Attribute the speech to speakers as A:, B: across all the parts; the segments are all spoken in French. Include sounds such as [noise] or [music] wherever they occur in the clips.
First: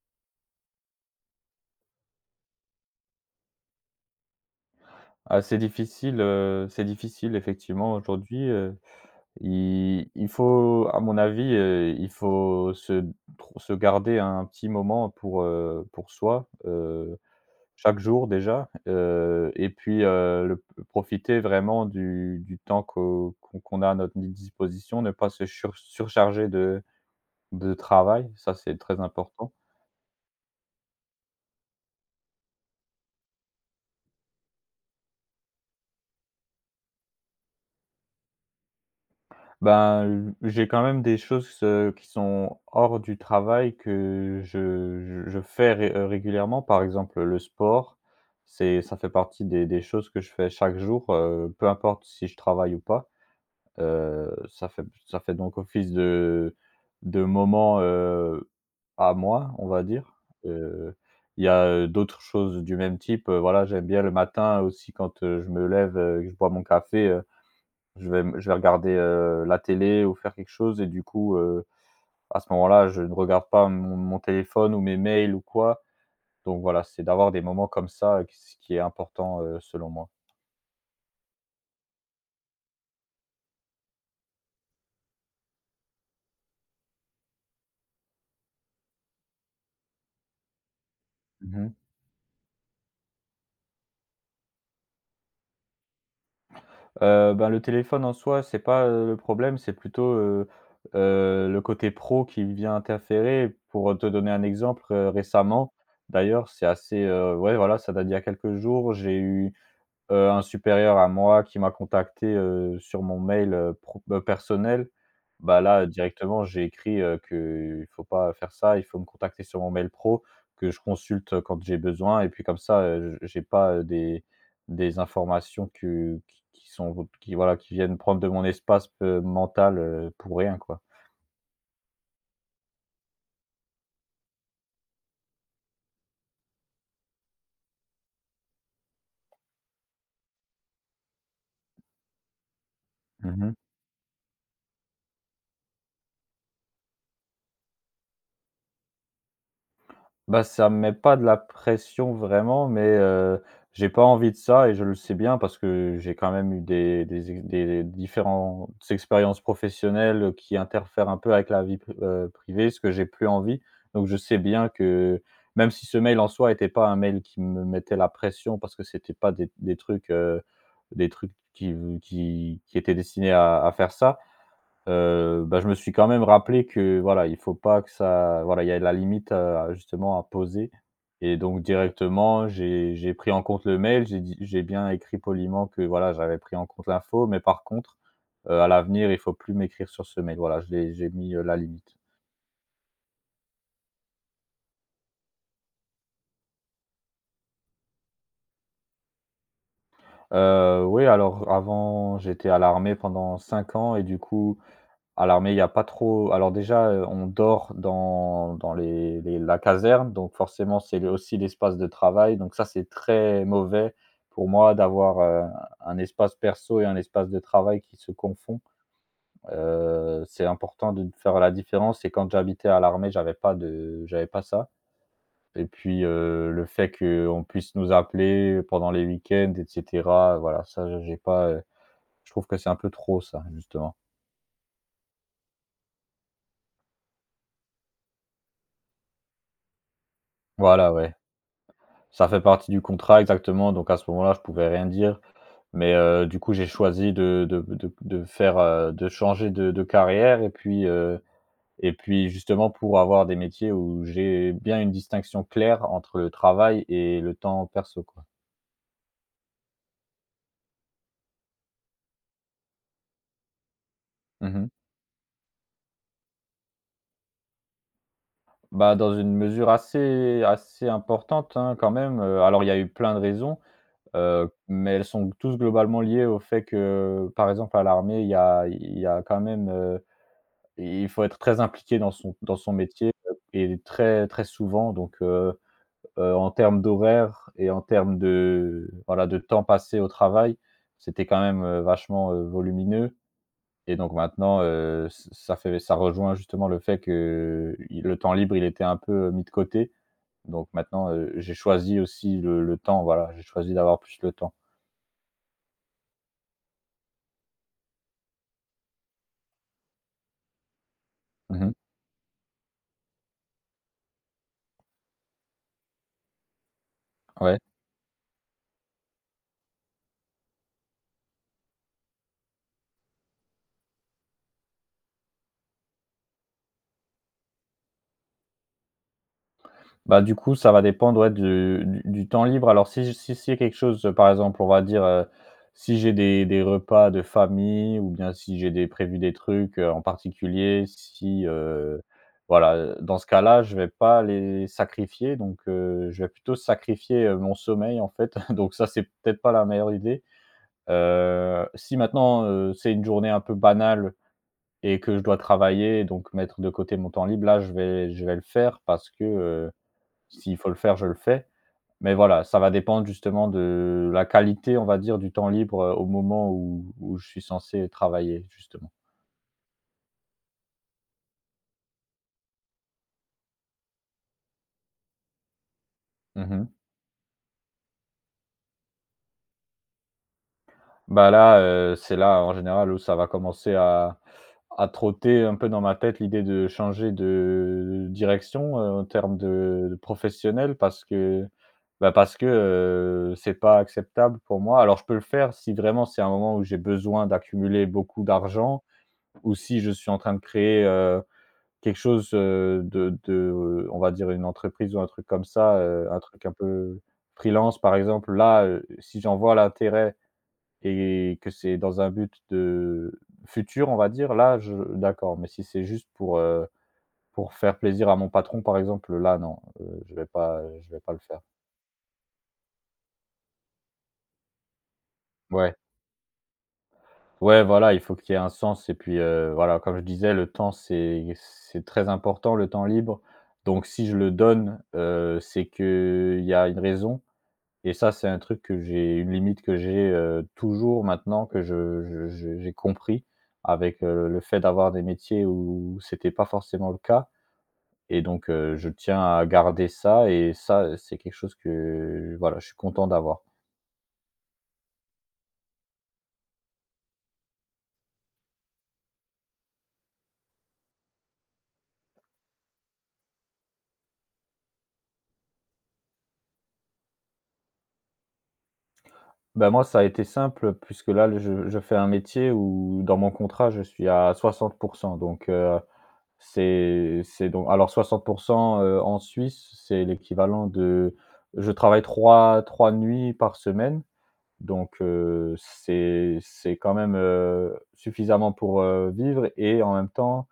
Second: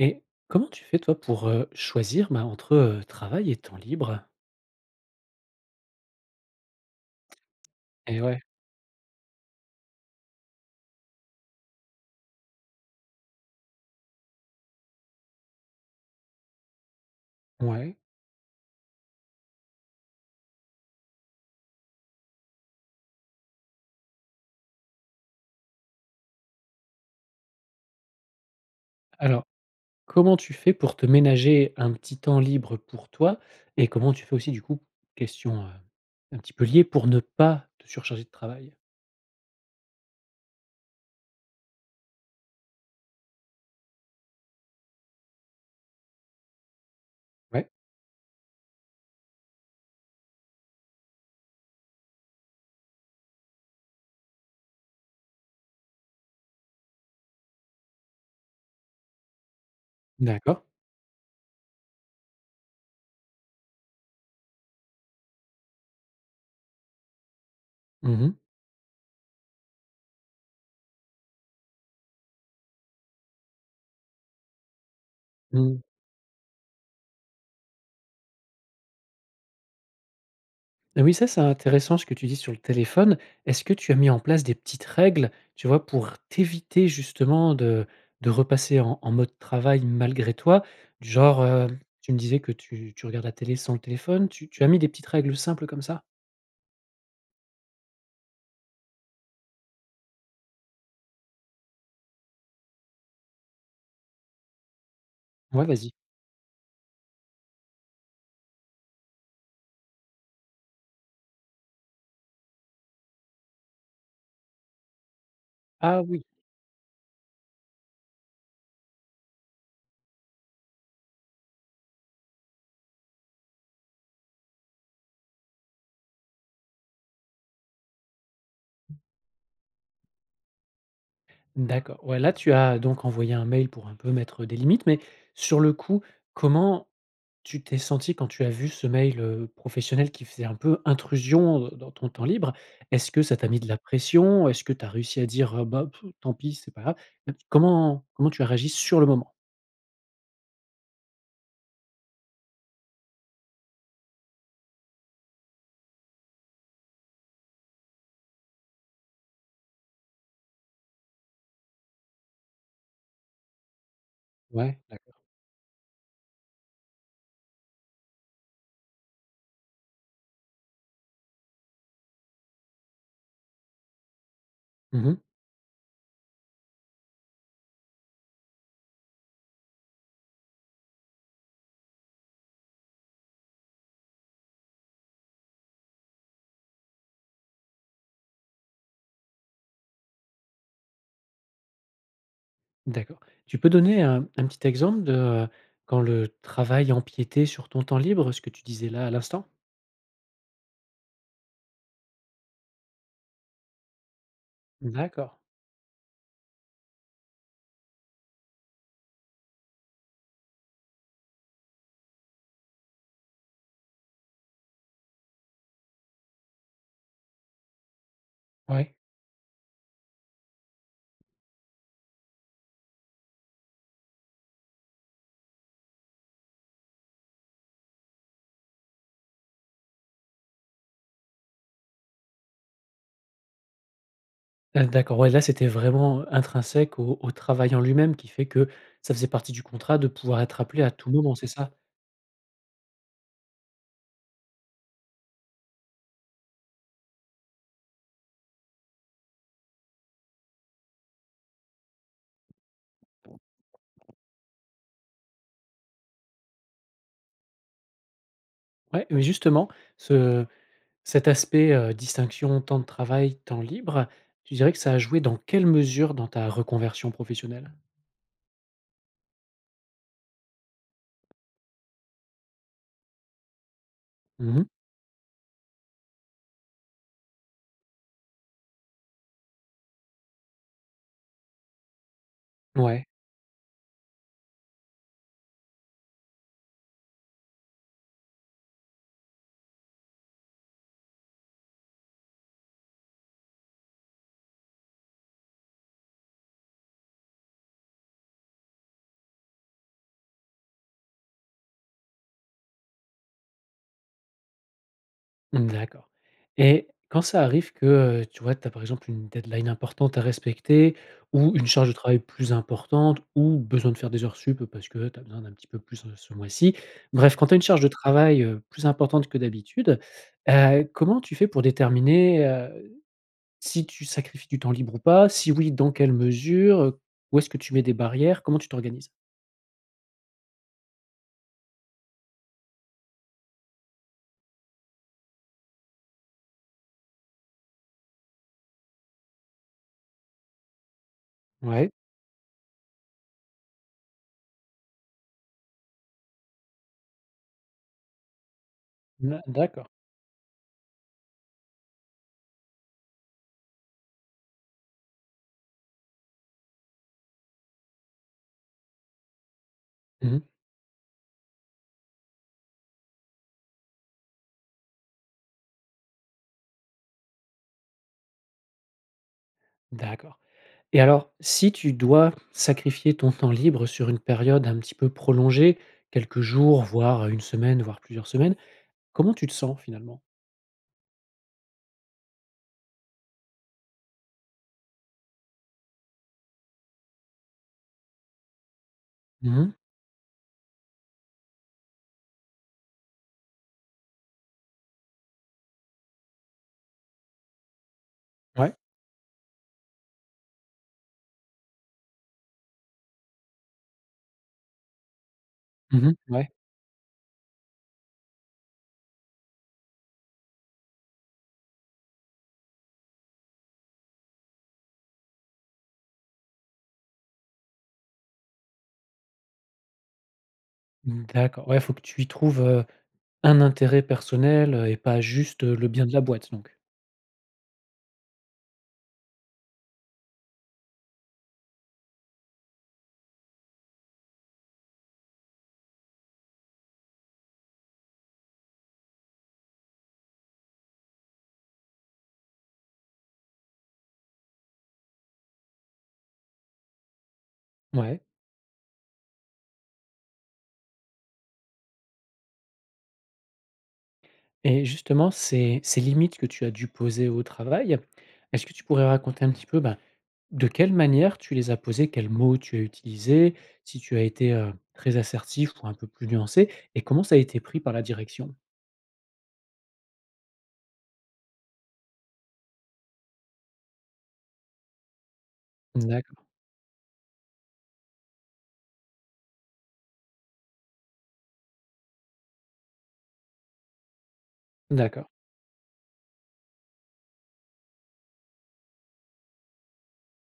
A: Et comment tu fais toi pour, choisir, bah, entre, travail et temps libre?
B: Ah, c'est difficile effectivement
A: Et ouais.
B: aujourd'hui, il faut à mon avis, il faut se tr se garder un petit moment pour soi,
A: Ouais.
B: chaque jour déjà, et puis, le profiter vraiment du temps qu'on a à notre disposition, ne pas se surcharger de travail, ça c'est très
A: Alors,
B: important.
A: comment tu fais pour te ménager un petit temps libre pour toi? Et comment tu fais aussi du coup, question, un petit peu liée, pour ne pas te surcharger de travail?
B: Ben, j'ai quand même des choses, qui sont hors du travail que je fais ré régulièrement. Par exemple, le
A: Ouais,
B: sport, c'est ça fait partie des choses que je fais chaque jour, peu importe si je travaille ou pas. Ça fait donc office de moment, à moi, on va dire.
A: d'accord.
B: Il y a, d'autres choses du même type, voilà, j'aime bien le matin aussi quand, je me lève, que je bois mon café,
A: Mmh.
B: je vais regarder, la télé ou faire quelque chose et du coup, à ce moment-là, je ne regarde pas mon téléphone ou mes mails ou
A: Mmh.
B: quoi. Donc voilà, c'est d'avoir des moments comme ça, q ce qui est important, selon moi.
A: Ah oui, ça, c'est intéressant ce que tu dis sur le téléphone. Est-ce que tu as mis en place des petites règles, tu vois, pour t'éviter justement de de repasser en mode travail malgré toi? Du genre,
B: Mmh mh.
A: tu me disais que tu regardes la télé sans le téléphone, tu as mis des petites règles simples comme ça?
B: Ben, le téléphone en soi, c'est pas, le problème, c'est plutôt, le côté pro qui vient interférer. Pour te donner un exemple,
A: Ouais,
B: récemment,
A: vas-y.
B: d'ailleurs, c'est assez, ouais, voilà, ça date d'il y a quelques jours, j'ai eu un supérieur à moi qui m'a contacté, sur mon mail, pro personnel, bah, là,
A: Ah oui,
B: directement, j'ai écrit, que il faut pas faire ça, il faut me contacter sur mon mail pro, que je consulte, quand j'ai besoin et puis comme ça, j'ai pas, des informations que qui sont qui voilà, qui viennent prendre de mon espace, mental, pour rien, quoi.
A: d'accord. Ouais, là, tu as donc envoyé un mail pour un peu mettre des limites, mais sur le coup, comment tu t'es senti quand tu as vu ce mail, professionnel qui faisait un peu intrusion, dans ton temps libre, est-ce que ça t'a
B: Mmh
A: mis de la pression? Est-ce que tu as réussi à dire: «Ah bah, pff, tant pis, c'est pas grave»? Comment tu as réagi sur le moment?
B: Bah, ça me met pas de la pression vraiment, mais, j'ai pas envie de ça et je le sais bien parce que j'ai quand même eu des différentes expériences professionnelles qui interfèrent un peu avec la vie privée, ce que j'ai plus envie. Donc je sais bien
A: Ouais, d'accord.
B: que même si ce mail en soi était pas un mail qui me mettait la pression parce que c'était pas des trucs, des trucs qui qui étaient destinés à faire ça,
A: Mmh,
B: Bah, je me suis quand même rappelé que, voilà, il faut pas que ça voilà, il y a la limite, justement à poser et donc directement, j'ai pris en compte le mail, j'ai bien écrit poliment que, voilà, j'avais pris en compte l'info, mais par contre, à l'avenir, il faut plus m'écrire sur ce mail. Voilà, je l'ai j'ai mis, la limite.
A: d'accord. Tu peux donner un petit exemple de, quand le travail empiétait sur ton temps libre, ce que tu disais là à l'instant?
B: Oui, alors avant, j'étais à l'armée pendant 5 ans et du coup à
A: D'accord,
B: l'armée, il y a pas trop alors déjà, on dort dans dans les la caserne, donc forcément, c'est le aussi l'espace de travail, donc ça, c'est très mauvais pour moi d'avoir, un espace perso et un espace de travail qui se confond.
A: ouais.
B: C'est important de faire la différence et quand j'habitais à l'armée, j'avais pas ça et puis, le fait qu'on puisse nous appeler pendant les week-ends et cetera, voilà, ça, j'ai pas, je trouve que c'est un peu trop ça, justement.
A: D'accord, ouais, là, c'était vraiment intrinsèque au travail en lui-même qui fait que ça faisait partie du contrat de pouvoir être appelé à
B: Voilà,
A: tout
B: ouais.
A: moment, c'est ça?
B: Ça fait partie du contrat exactement, donc à ce moment-là, je pouvais rien dire. Mais, du coup, j'ai choisi de faire, de changer de carrière et puis justement pour avoir des métiers où j'ai bien une distinction claire entre le travail et le temps perso, quoi.
A: Ouais, mais justement, ce cet aspect, distinction temps de travail, temps libre, tu
B: Mmh
A: dirais que ça a joué dans quelle mesure dans ta reconversion professionnelle?
B: Bah, dans une mesure assez assez importante, hein, quand même, alors il y a eu plein de raisons,
A: Mmh.
B: mais elles sont tous globalement liées au fait que, par exemple, à l'armée, il y a quand même, euh, et il faut être très impliqué dans son
A: Ouais,
B: métier, et très très souvent en termes d'horaire et en termes de voilà, de temps passé au travail, c'était quand même, vachement, volumineux et donc maintenant, ç ça fait ça rejoint justement le fait que i le temps libre, il était un peu, mis de côté. Donc maintenant, j'ai choisi aussi le temps, voilà, j'ai choisi d'avoir plus le temps.
A: mmh, d'accord. Et quand ça arrive que, tu vois, tu as par exemple une deadline importante à respecter ou
B: Mmh
A: une
B: mh.
A: charge de travail plus importante ou besoin de faire des heures sup parce que tu as besoin d'un petit peu plus, ce mois-ci. Bref, quand tu as
B: Ouais.
A: une charge de travail, plus importante que d'habitude, comment tu fais pour déterminer, si tu sacrifies du temps libre ou pas? Si oui, dans quelle mesure? Où est-ce que tu mets des barrières? Comment tu t'organises?
B: Bah, du coup, ça va dépendre, ouais, du temps libre. Alors si c'est quelque chose, par exemple, on va dire, si j'ai des repas de famille ou bien si j'ai des prévu des trucs, en particulier, si,
A: Ouais,
B: voilà, dans ce cas-là, je vais pas les sacrifier donc je vais plutôt sacrifier, mon sommeil, en fait, [laughs] donc ça, c'est
A: na
B: peut-être pas la
A: d'accord.
B: meilleure idée. Si maintenant, c'est une journée un peu banale et que je dois travailler, donc mettre de côté mon temps libre, là, je vais le faire parce que,
A: Mmh mh.
B: s'il faut le faire, je le fais. Mais voilà, ça va dépendre justement de la qualité, on va dire, du temps libre, au moment où je suis censé travailler, justement.
A: D'accord et alors, si tu dois sacrifier ton temps libre sur une période un petit peu prolongée, quelques
B: Mmh
A: jours, voire, 1 semaine, voire plusieurs semaines, comment tu te sens finalement?
B: Bah, là, c'est là, en général, où ça va commencer à trotter un peu dans ma tête l'idée de changer de direction, en termes
A: Mmh mh.
B: de professionnel parce que, bah, parce que, c'est pas acceptable pour moi. Alors je peux le faire si vraiment c'est un moment où j'ai besoin d'accumuler beaucoup
A: Ouais.
B: d'argent ou si je suis en train de créer, quelque chose, de on va dire une entreprise ou un truc comme ça,
A: Mmh mh.
B: un truc
A: Ouais.
B: un peu freelance par exemple, là, si j'en vois l'intérêt et que c'est dans un but de futur, on va dire, là, je d'accord, mais si c'est juste pour faire plaisir à mon patron par exemple, là non, je vais pas le faire.
A: D'accord. Ouais, faut que tu y trouves, un intérêt personnel, et pas juste,
B: Ouais.
A: le bien de la boîte donc?
B: Ouais, voilà, il faut qu'il y ait un sens et puis, voilà, comme je disais, le temps c'est très important, le temps libre, donc si je le donne, c'est qu'il y a une raison. Et ça, c'est un truc que j'ai une limite que j'ai, toujours maintenant que je j'ai compris avec, le fait d'avoir des métiers où c'était pas forcément le cas
A: Ouais.
B: et donc je tiens à garder ça et ça, c'est quelque chose que, voilà, je suis content d'avoir.
A: Et justement, ces limites que tu as dû poser au travail, est-ce que tu pourrais raconter un petit peu, ben, de quelle manière tu les as posées? Quels mots tu as utilisés? Si tu as été, très assertif ou un peu plus nuancé? Et comment ça a été pris par la direction?
B: Ben moi, ça a été simple puisque là, le je fais un métier où dans mon contrat, je suis à 60% donc
A: D'accord,
B: c'est donc alors 60% en Suisse, c'est l'équivalent de je travaille 3 nuits par semaine. Donc
A: d'accord.
B: c'est quand même, suffisamment pour, vivre et en même temps,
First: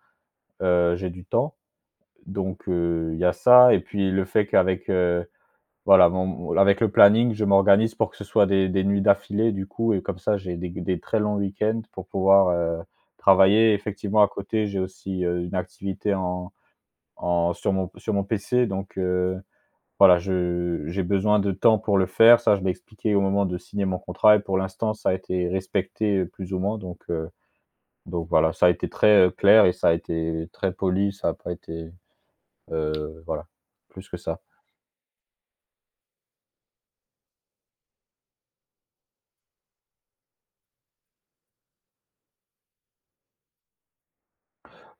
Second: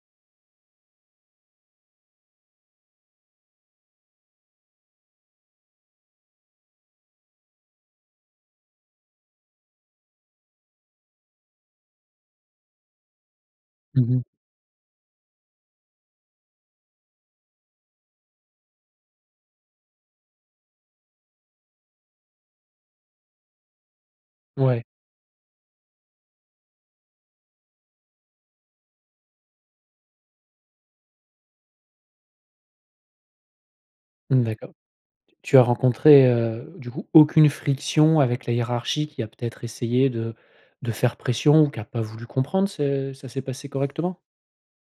B: j'ai du temps. Donc il y a ça et puis le fait qu'avec, voilà, mon avec le planning, je m'organise pour que ce soit des nuits d'affilée du coup et comme ça, j'ai des très longs week-ends pour pouvoir, travailler.
A: Mmh.
B: Effectivement à côté, j'ai aussi, une activité en en sur mon PC donc voilà, je j'ai besoin de temps pour le faire. Ça, je l'ai expliqué au moment de signer mon contrat et pour
A: Ouais,
B: l'instant, ça a été respecté, plus ou moins donc voilà, ça a été très, clair et ça a été très poli, ça n'a pas été, voilà, plus que ça.
A: d'accord. Tu as rencontré, du coup, aucune friction avec la hiérarchie qui a peut-être essayé de faire pression ou qui a pas voulu comprendre? C'est ça s'est passé correctement?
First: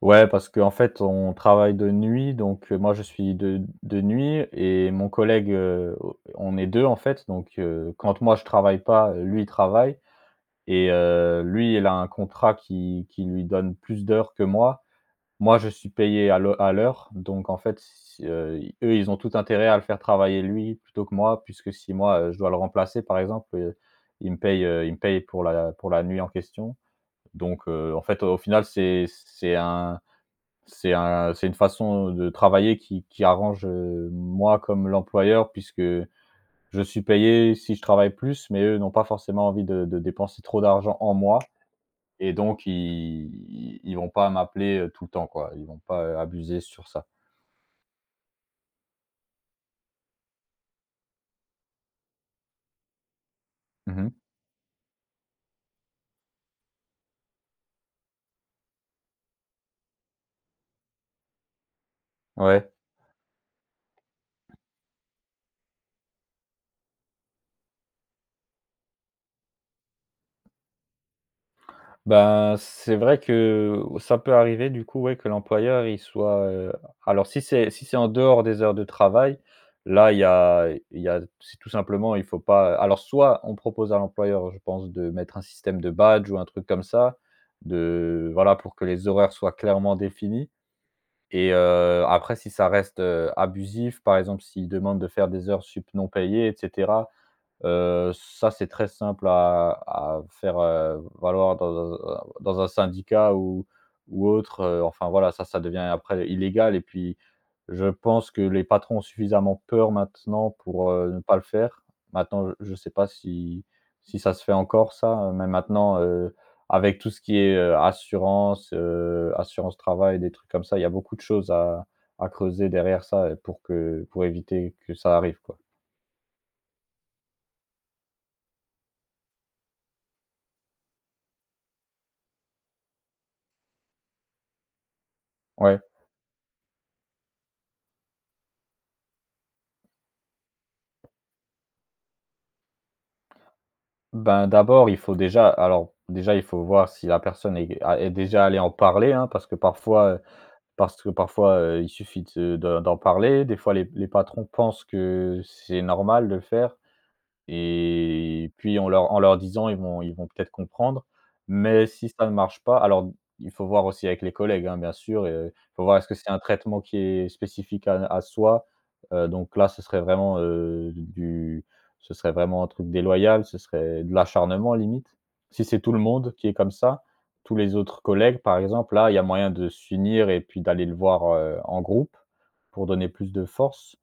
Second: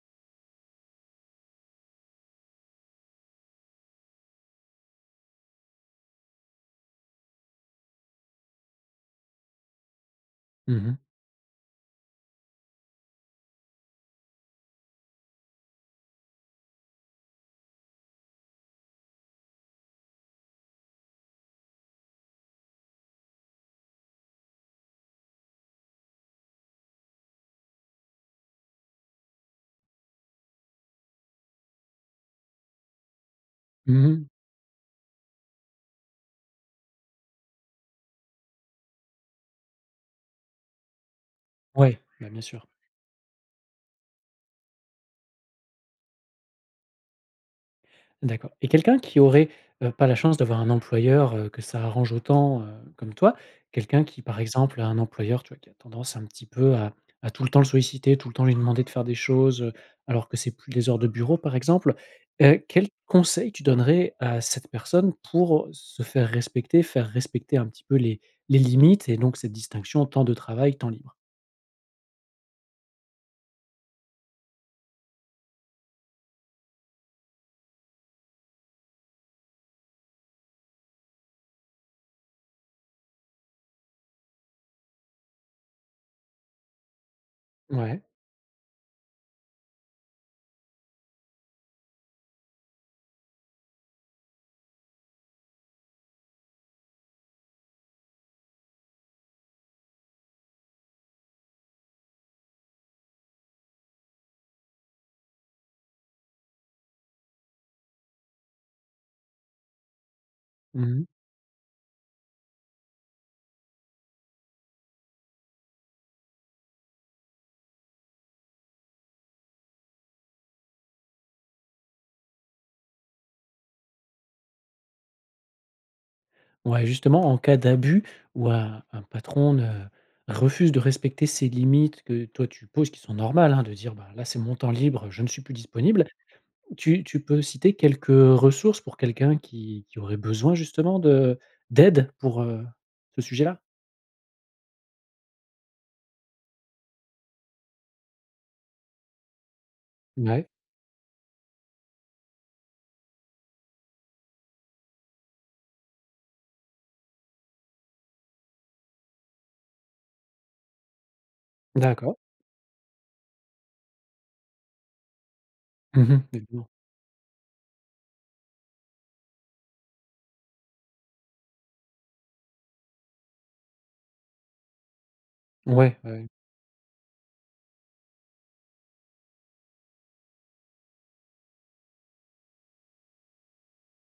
B: Ouais, parce qu'en fait, on travaille de nuit donc moi, je suis de nuit et mon collègue, on est 2 en fait donc quand moi je travaille pas, lui, il travaille
A: Mmh
B: et
A: mh.
B: lui, il a un contrat qui lui donne plus d'heures que moi. Moi, je suis payé à l'heure, donc en fait, si, i eux, ils ont tout intérêt à le faire travailler lui plutôt que moi, puisque si moi, je dois le remplacer, par exemple, ils me payent pour la nuit en question. Donc, en fait, au final, c'est une façon de travailler qui arrange,
A: Mmh.
B: moi comme l'employeur, puisque je suis payé si je travaille plus, mais eux n'ont pas forcément envie de dépenser trop d'argent en moi.
A: Ouais, bah,
B: Et
A: bien
B: donc
A: sûr.
B: ils vont pas m'appeler, tout le temps, quoi. Ils vont pas, abuser sur ça.
A: D'accord et quelqu'un qui aurait, pas la chance d'avoir un employeur, que ça arrange autant, comme toi, quelqu'un
B: Mmh
A: qui, par exemple, a un employeur, tu vois, qui a tendance un petit peu à tout le temps le solliciter, tout le temps lui demander de faire des choses, alors que c'est plus des heures de bureau, par exemple,
B: Ouais.
A: quel conseil tu donnerais à cette personne pour se faire respecter un petit peu les limites et donc cette distinction temps de travail, temps libre?
B: Ben, c'est vrai que ça peut arriver du coup, ouais, que l'employeur il soit, alors. Si c'est en dehors des heures de travail, là il y a c'est tout simplement il faut pas. Alors soit on propose à l'employeur, je pense, de mettre un système de badge ou un truc comme ça,
A: Ouais.
B: de voilà, pour que les horaires soient clairement définis. Et après si ça reste, abusif, par exemple s'il demande de faire des heures sup non payées etc. Ça, c'est très simple à faire, valoir dans un syndicat ou autre, enfin, voilà, ça devient après illégal et puis je pense que les patrons ont suffisamment peur maintenant pour,
A: Mmh.
B: ne pas le faire. Maintenant, je ne sais pas si si ça se fait encore ça, mais maintenant, avec tout ce qui est, assurance, assurance travail, des trucs comme ça, il y a beaucoup de choses à creuser derrière ça, pour que pour éviter que ça arrive, quoi.
A: Ouais, justement, en cas d'abus ou un patron ne refuse de respecter ses limites que toi tu poses, qui sont normales, hein, de dire: «Bah, là, c'est mon temps libre, je ne suis plus
B: Ouais.
A: disponible». Tu peux citer quelques ressources pour quelqu'un qui aurait besoin justement de d'aide pour, ce sujet-là?
B: Ben, d'abord, il faut déjà alors, déjà, il faut voir si la personne est déjà allée en parler, hein,
A: Ouais,
B: parce que parfois, il suffit de d'en parler. Des fois, les patrons pensent que c'est normal de le faire et puis en leur disant, ils vont peut-être comprendre. Mais si
A: d'accord.
B: ça ne marche pas, alors il faut voir aussi avec les collègues, hein, bien sûr. Il faut voir, est-ce que
A: Mmh,
B: c'est un
A: évidemment.
B: traitement qui est spécifique à soi? Donc là, ce serait vraiment, du ce serait vraiment un truc déloyal, ce serait de l'acharnement limite. Si c'est tout le
A: Ouais, ouais,
B: monde qui est comme ça, tous les autres collègues par exemple, là, il y a moyen de s'unir et puis d'aller le voir, en groupe pour donner plus de force.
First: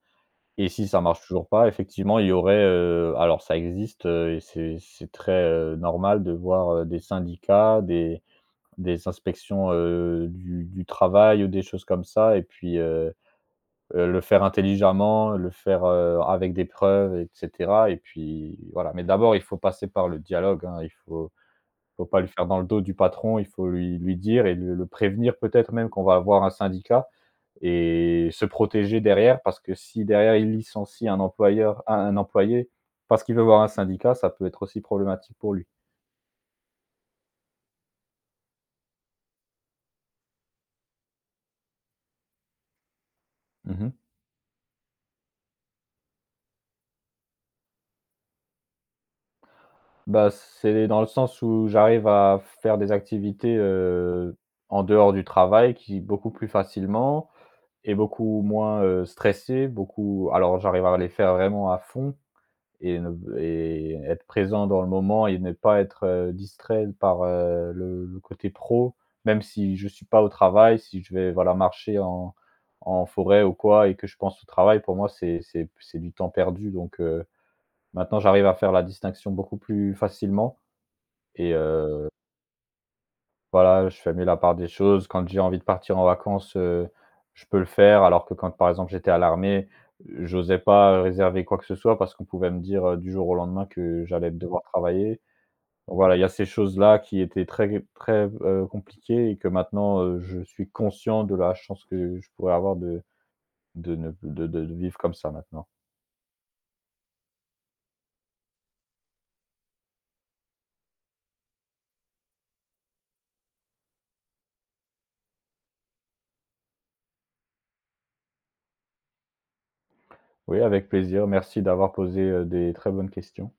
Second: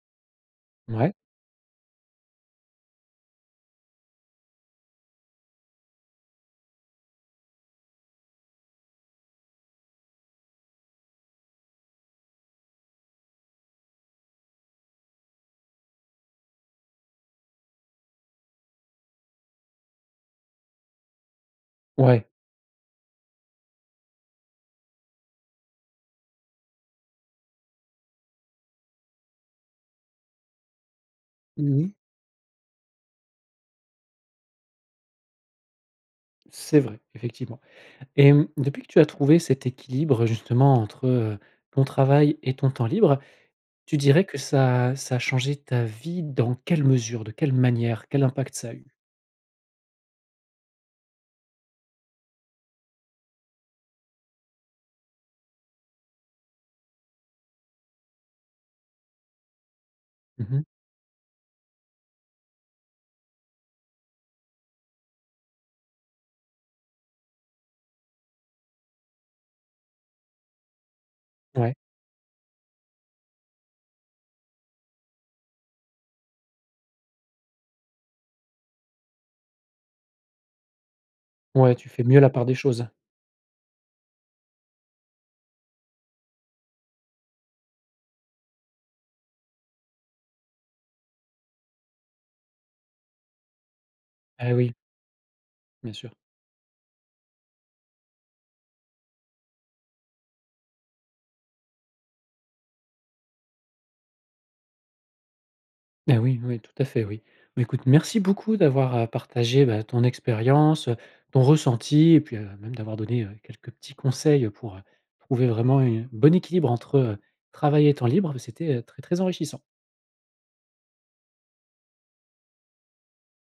B: Et si ça
A: ouais,
B: marche toujours pas, effectivement, il y aurait, alors ça existe, et c'est très, normal de voir, des syndicats, des inspections, du travail ou des choses comme ça et puis, le faire intelligemment, le faire, avec des preuves et cetera et puis voilà. Mais d'abord, il faut passer par le dialogue, hein. Il faut pas
A: ouais.
B: le faire dans le dos du patron, il faut lui dire et le prévenir peut-être même qu'on va avoir un syndicat et se protéger derrière, parce que si derrière il licencie un employeur,
A: Mmh.
B: un, employé parce qu'il veut voir un syndicat, ça peut être aussi problématique pour lui.
A: C'est vrai, effectivement et mmh, depuis que tu as trouvé cet équilibre justement entre, ton travail et ton temps libre,
B: Mmh.
A: tu dirais que ça a changé ta vie dans quelle mesure? De quelle manière? Quel impact ça a eu?
B: Bah, c'est dans le sens où j'arrive à faire des activités, en dehors du travail, qui beaucoup plus facilement et beaucoup moins, stressé, beaucoup alors
A: Mmh.
B: j'arrive à les faire vraiment à fond. Et ne et être présent dans le moment et ne pas être, distrait par, le côté pro, même si je suis pas au travail, si je vais, voilà,
A: Ouais.
B: marcher en en forêt ou quoi et que je pense au travail, pour moi, c'est du temps perdu donc maintenant j'arrive à faire la distinction beaucoup plus facilement et
A: Ouais, tu fais
B: heu
A: mieux la part des choses.
B: voilà, je fais mieux la part des choses. Quand j'ai envie de partir en vacances, je peux le faire. Alors que quand, par exemple, j'étais à l'armée, j'osais pas réserver quoi que ce soit parce qu'on pouvait me dire, du jour au lendemain, que j'allais
A: Ah
B: devoir
A: oui,
B: travailler.
A: bien
B: Donc
A: sûr.
B: voilà, il y a ces choses-là qui étaient très très, compliquées et que maintenant, je suis conscient de la chance que je pourrais avoir de ne de de vivre comme ça maintenant.
A: Ah oui, oui, tout à fait, oui. Bah, écoute, merci beaucoup d'avoir, partagé, bah, ton expérience, ton ressenti et puis, même d'avoir donné, quelques petits conseils, pour, trouver vraiment un bon équilibre entre, travail et temps libre. C'était, très, très enrichissant.
B: Oui, avec plaisir. Merci d'avoir posé, des très bonnes questions.